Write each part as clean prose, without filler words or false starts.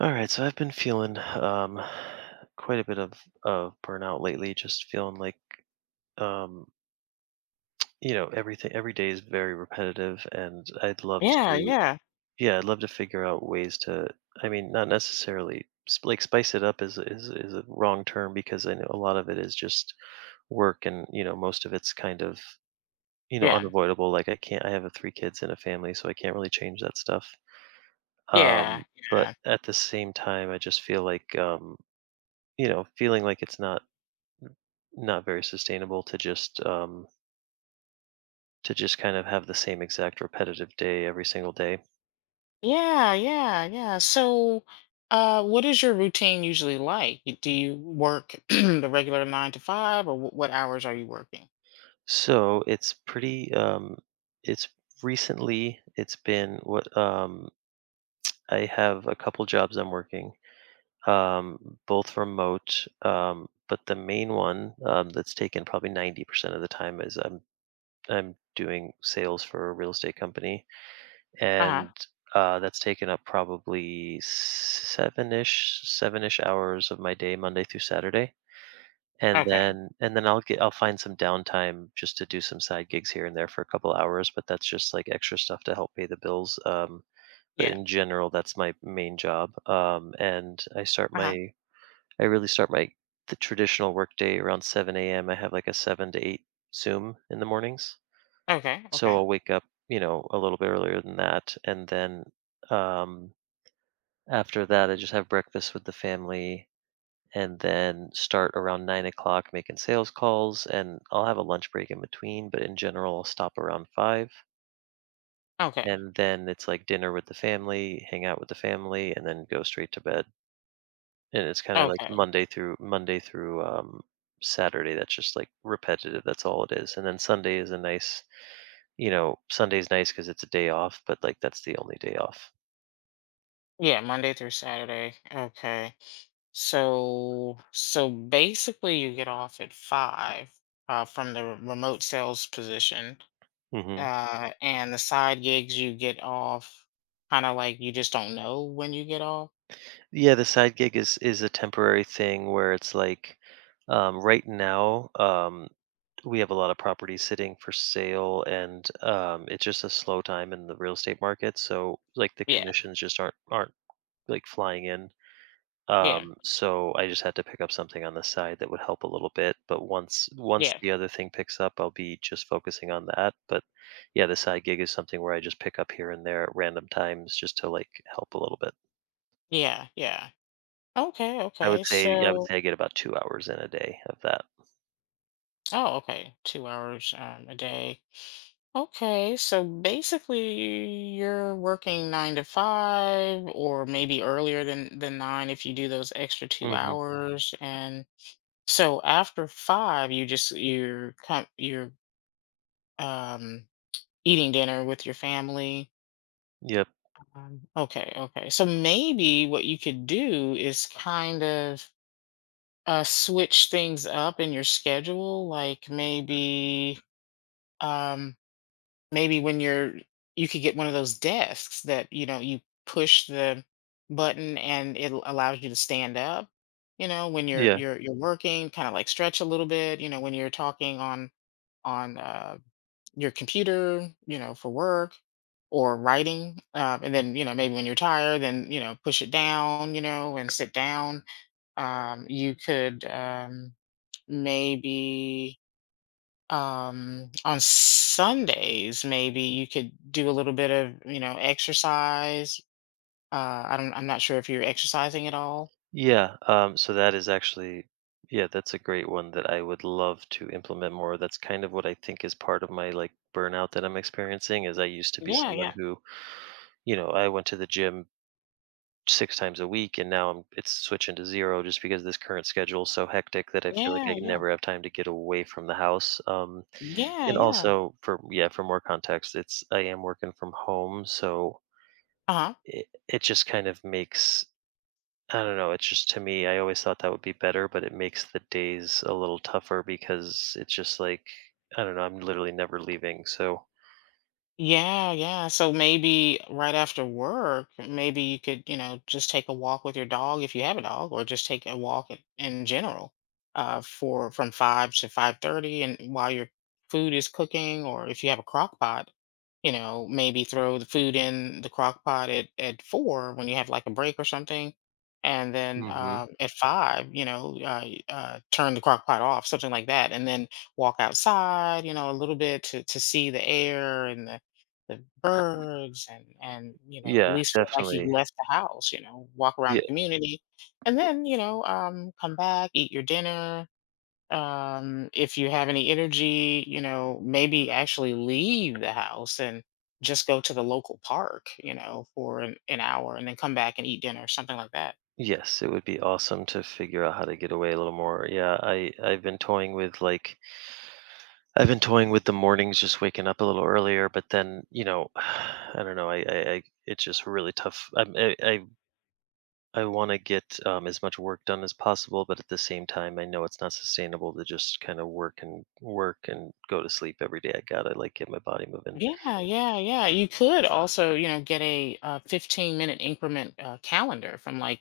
All right, so I've been feeling quite a bit of burnout lately. Just feeling like um, everything. Every day is very repetitive, and I'd love Yeah, to. yeah, Yeah, I'd love to figure out ways to. I mean, not necessarily like spice it up is a wrong term because I know a lot of it is just work, and you know most of it's kind of yeah, unavoidable. Like I can't. I have a three kids and a family, so I can't really change that stuff. Um, yeah, but yeah, at the same time, I just feel like. You know feeling like it's not very sustainable to just kind of have the same exact repetitive day every single day. yeah, yeah, yeah. So, what is your routine usually like? Do you work the regular nine to five, or what hours are you working? So it's pretty it's recently it's been what. I have a couple jobs I'm working, um both remote, but the main one, that's taken probably 90% of the time is I'm doing sales for a real estate company. Uh And huh. That's taken up probably seven-ish hours of my day, Monday through Saturday. And Okay. then and then I'll find some downtime just to do some side gigs here and there for a couple hours, but that's just like extra stuff to help pay the bills. But Yeah. in general, that's my main job. And Uh huh. I really start my the traditional workday around 7 a.m. I have like a 7 to 8 Zoom in the mornings. Okay. So Okay. I'll wake up, you know, a little bit earlier than that, and then um, after that, I just have breakfast with the family, and then start around 9 o'clock making sales calls, and I'll have a lunch break in between. But in general, I'll stop around five, Okay. and then it's like dinner with the family, hang out with the family, and then go straight to bed. And it's kind of like Okay. Monday through Saturday. That's just like repetitive. That's all it is. And then Sunday is a nice Sunday's nice because it's a day off, but like that's the only day off. Yeah, Monday through Saturday. Okay. So basically, you get off at five, from the remote sales position. Hmm. And the side gigs you get off, kind of like you just don't know when you get off. Yeah, the side gig is a temporary thing where it's like, right now, we have a lot of property sitting for sale, and it's just a slow time in the real estate market. So like the Yeah, commissions just aren't like flying in. yeah, So I just had to pick up something on the side that would help a little bit. But once yeah, the other thing picks up, I'll be just focusing on that. But yeah, the side gig is something where I just pick up here and there at random times just to like help a little bit. yeah, yeah. Okay, I okay. would say I would So, say I get about 2 hours in a day of that. oh, okay, 2 hours a day. Okay, so basically you're working nine to five, or maybe earlier than nine if you do those extra two Mm-hmm. hours. And so after five, you're um, eating dinner with your family. Yep. Okay, okay. So maybe what you could do is kind of switch things up in your schedule. Like um, maybe you could get one of those desks that you know you push the button and it allows you to stand up. You know, when you're Yeah. you're you're working, kind of like stretch a little bit. You know, when you're talking on on your computer, you know, for work or writing. And then, maybe when you're tired, then, push it down and sit down. You could maybe on Sundays, maybe you could do a little bit of exercise. I'm not sure if you're exercising at all. Yeah. So that is actually, yeah, that's a great one that I would love to implement more. That's kind of what I think is part of my like burnout that I'm experiencing is I used to be Yeah, someone yeah, who, you know, I went to the gym 6 times a week, and now I'm it's switching to 0 just because this current schedule is so hectic that I feel like yeah, I yeah, never have time to get away from the house, yeah, and yeah. also for yeah, for more context, it's I am working from home, so Uh huh. it just kind of makes, I don't know, it's just to me, I always thought that would be better, but it makes the days a little tougher because it's just like, I don't know, I'm literally never leaving, so. Yeah, yeah. So maybe right after work, maybe you could just take a walk with your dog if you have a dog, or just take a walk in general, for from 5 to 5:30, and while your food is cooking, or if you have a crock pot, maybe throw the food in the crock pot at 4 when you have like a break or something, and then Mhm. At 5, turn the crock pot off, something like that, and then walk outside, a little bit to see the air and the birds, and, at Yeah, least feel like definitely. you left the house, walk around the Yeah. community, and then come back, eat your dinner. If you have any energy, maybe actually leave the house and just go to the local park, for an hour, and then come back and eat dinner, something like that. Yes, it would be awesome to figure out how to get away a little more. Yeah, I've been toying with like I've been toying with the mornings, just waking up a little earlier. But then you know, I don't know. I it's just really tough. I'm, I want to get as much work done as possible, but at the same time, I know it's not sustainable to just kind of work and work and go to sleep every day. I gotta like get my body moving. Yeah, yeah, yeah. You could also get a 15-minute increment calendar from like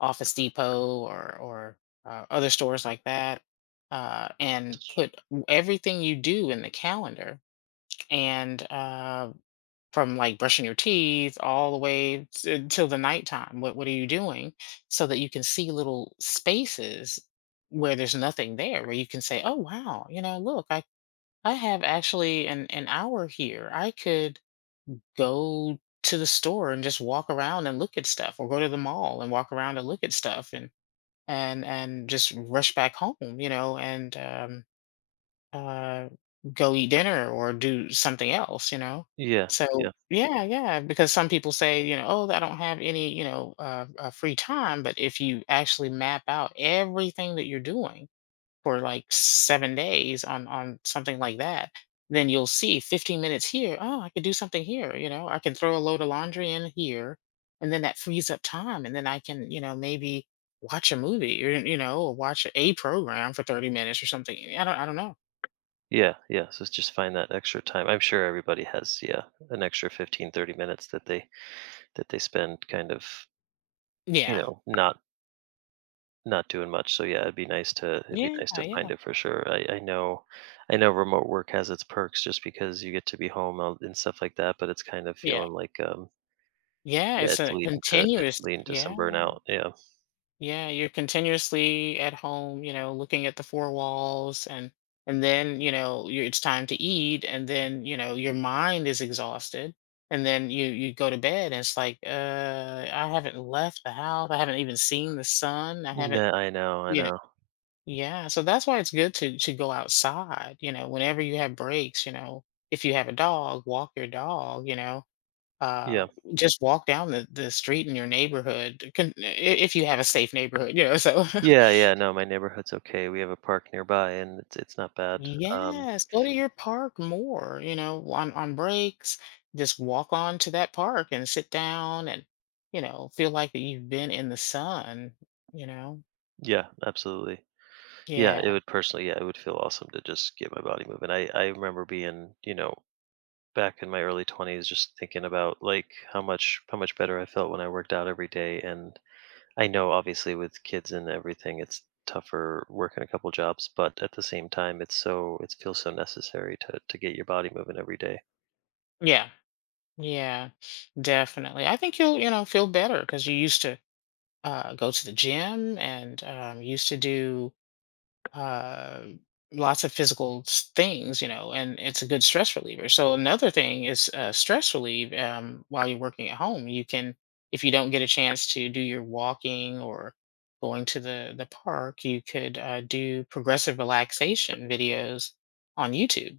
Office Depot or other stores like that, and put everything you do in the calendar. And from like brushing your teeth all the way till the nighttime, what are you doing, so that you can see little spaces where there's nothing there, where you can say, "Oh wow, look, I have actually an hour here. I could go to the store and just walk around and look at stuff, or go to the mall and walk around and look at stuff and just rush back home," you know, and uh, go eat dinner or do something else. Yeah, So yeah. yeah, yeah, because some people say, "Oh, I don't have any, free time." But if you actually map out everything that you're doing for like 7 days on something like that, then you'll see 15 minutes here. "Oh, I could do something here," "I can throw a load of laundry in here," and then that frees up time, and then I can, maybe watch a movie, or watch a program for 30 minutes or something. I don't know. Yeah, yeah. So it's just find that extra time. I'm sure everybody has, yeah, an extra 15-30 minutes that they spend kind of, you Yeah. know, not doing much. So yeah, it'd be nice to it'd be Yeah, nice to find yeah. it for sure. I know remote work has its perks just because you get to be home and stuff like that, but it's kind of Yeah. feeling like Yeah, yeah, it's a it's continuous. leading to some Yeah. burnout. Yeah. Yeah, you're continuously at home, looking at the four walls, and then, you it's time to eat, and then, your mind is exhausted, and then you go to bed and it's like, "I haven't left the house. I haven't even seen the sun. I haven't, Nah, I know, I you know, know. yeah, so that's why it's good to go outside, whenever you have breaks, if you have a dog, walk your dog, Yeah. uh, just walk down the street in your neighborhood, can I if you have a safe neighborhood, so. Yeah, yeah, no, my neighborhood's okay. We have a park nearby and it's not bad. Um, Yes, go to your park more, on breaks, just walk on to that park and sit down and, feel like that you've been in the sun, you know? yeah, absolutely. Yeah, it Yeah. would personally yeah, it would feel awesome to just get my body moving. I remember being, you know, back in my early 20s just thinking about like how much better I felt when I worked out every day. And I know obviously with kids and everything it's tougher working a couple jobs, but at the same time it's so it feels so necessary to get your body moving every day. Yeah. Yeah. Definitely. I think you'll, feel better because you used to, go to the gym, and used to do uh, lots of physical things, and it's a good stress reliever. So another thing is stress relief while you're working at home. You can, if you don't get a chance to do your walking or going to the park, you could do progressive relaxation videos on YouTube.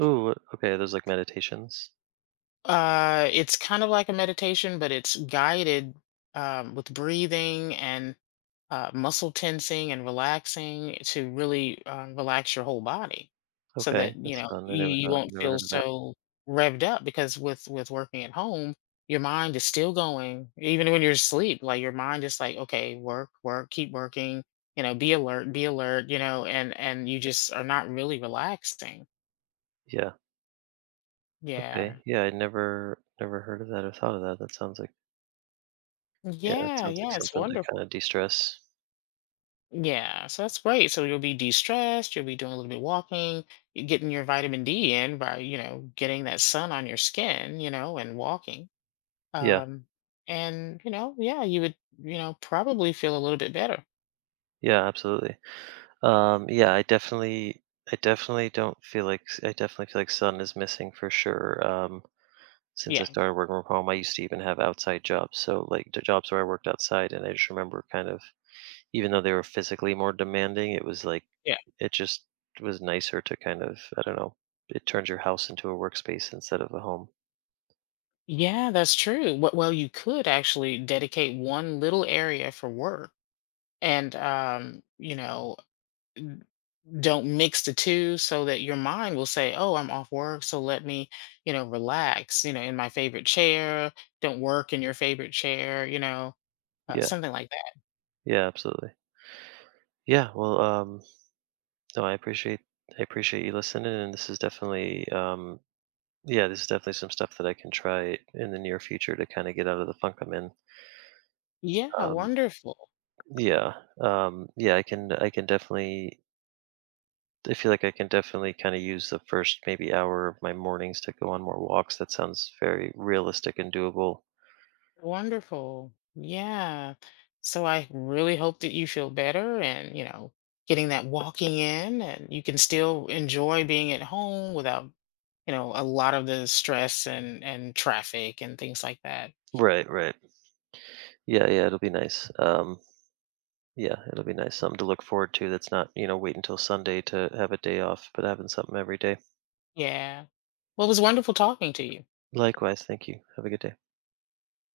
Ooh, okay, those like meditations. It's kind of like a meditation, but it's guided with breathing and muscle tensing and relaxing to really relax your whole body, so Okay, that you that's know fun. I you, you won't never feel heard of that. so revved up, because with working at home your mind is still going. Even when you're asleep, like, your mind is like, "Okay, work, work, keep working, be alert, be alert," and and you just are not really relaxing. Yeah. Yeah, Okay. Yeah, I never heard of that or thought of that. That sounds like yeah, that yeah, sounds like yeah, it's something to kind wonderful. of de-stress. Yeah, so that's great. So you'll be de-stressed, you'll be doing a little bit of walking, you're getting your vitamin D in by, getting that sun on your skin, you know, and walking. Yeah. Um, and, yeah, you would, probably feel a little bit better. Yeah, absolutely. Yeah, I definitely don't feel like I definitely feel like sun is missing for sure. Since I Yeah. started working from home, I used to even have outside jobs, so like the jobs where I worked outside, and I just remember kind of, even though they were physically more demanding, it was like, Yeah. it just was nicer to kind of, I don't know, it turns your house into a workspace instead of a home. Yeah, that's true. Well, you could actually dedicate one little area for work, and don't mix the two, so that your mind will say, "Oh, I'm off work, so let me relax in my favorite chair." Don't work in your favorite chair. uh, Yeah, something like that. yeah, absolutely. Yeah, well, no, I appreciate you listening, and this is definitely yeah, this is definitely some stuff that I can try in the near future to kind of get out of the funk I'm in. Yeah, Um, wonderful. yeah, yeah, I can definitely. I feel like I can definitely kind of use the first maybe hour of my mornings to go on more walks. That sounds very realistic and doable. Wonderful, yeah. So I really hope that you feel better, and getting that walking in, and you can still enjoy being at home without, you know, a lot of the stress and traffic and things like that. Right, right. Yeah, yeah, it'll be nice. Yeah, it'll be nice. Something to look forward to. That's not you know wait until Sunday to have a day off, but having something every day. Yeah, well, it was wonderful talking to you. Likewise, thank you. Have a good day.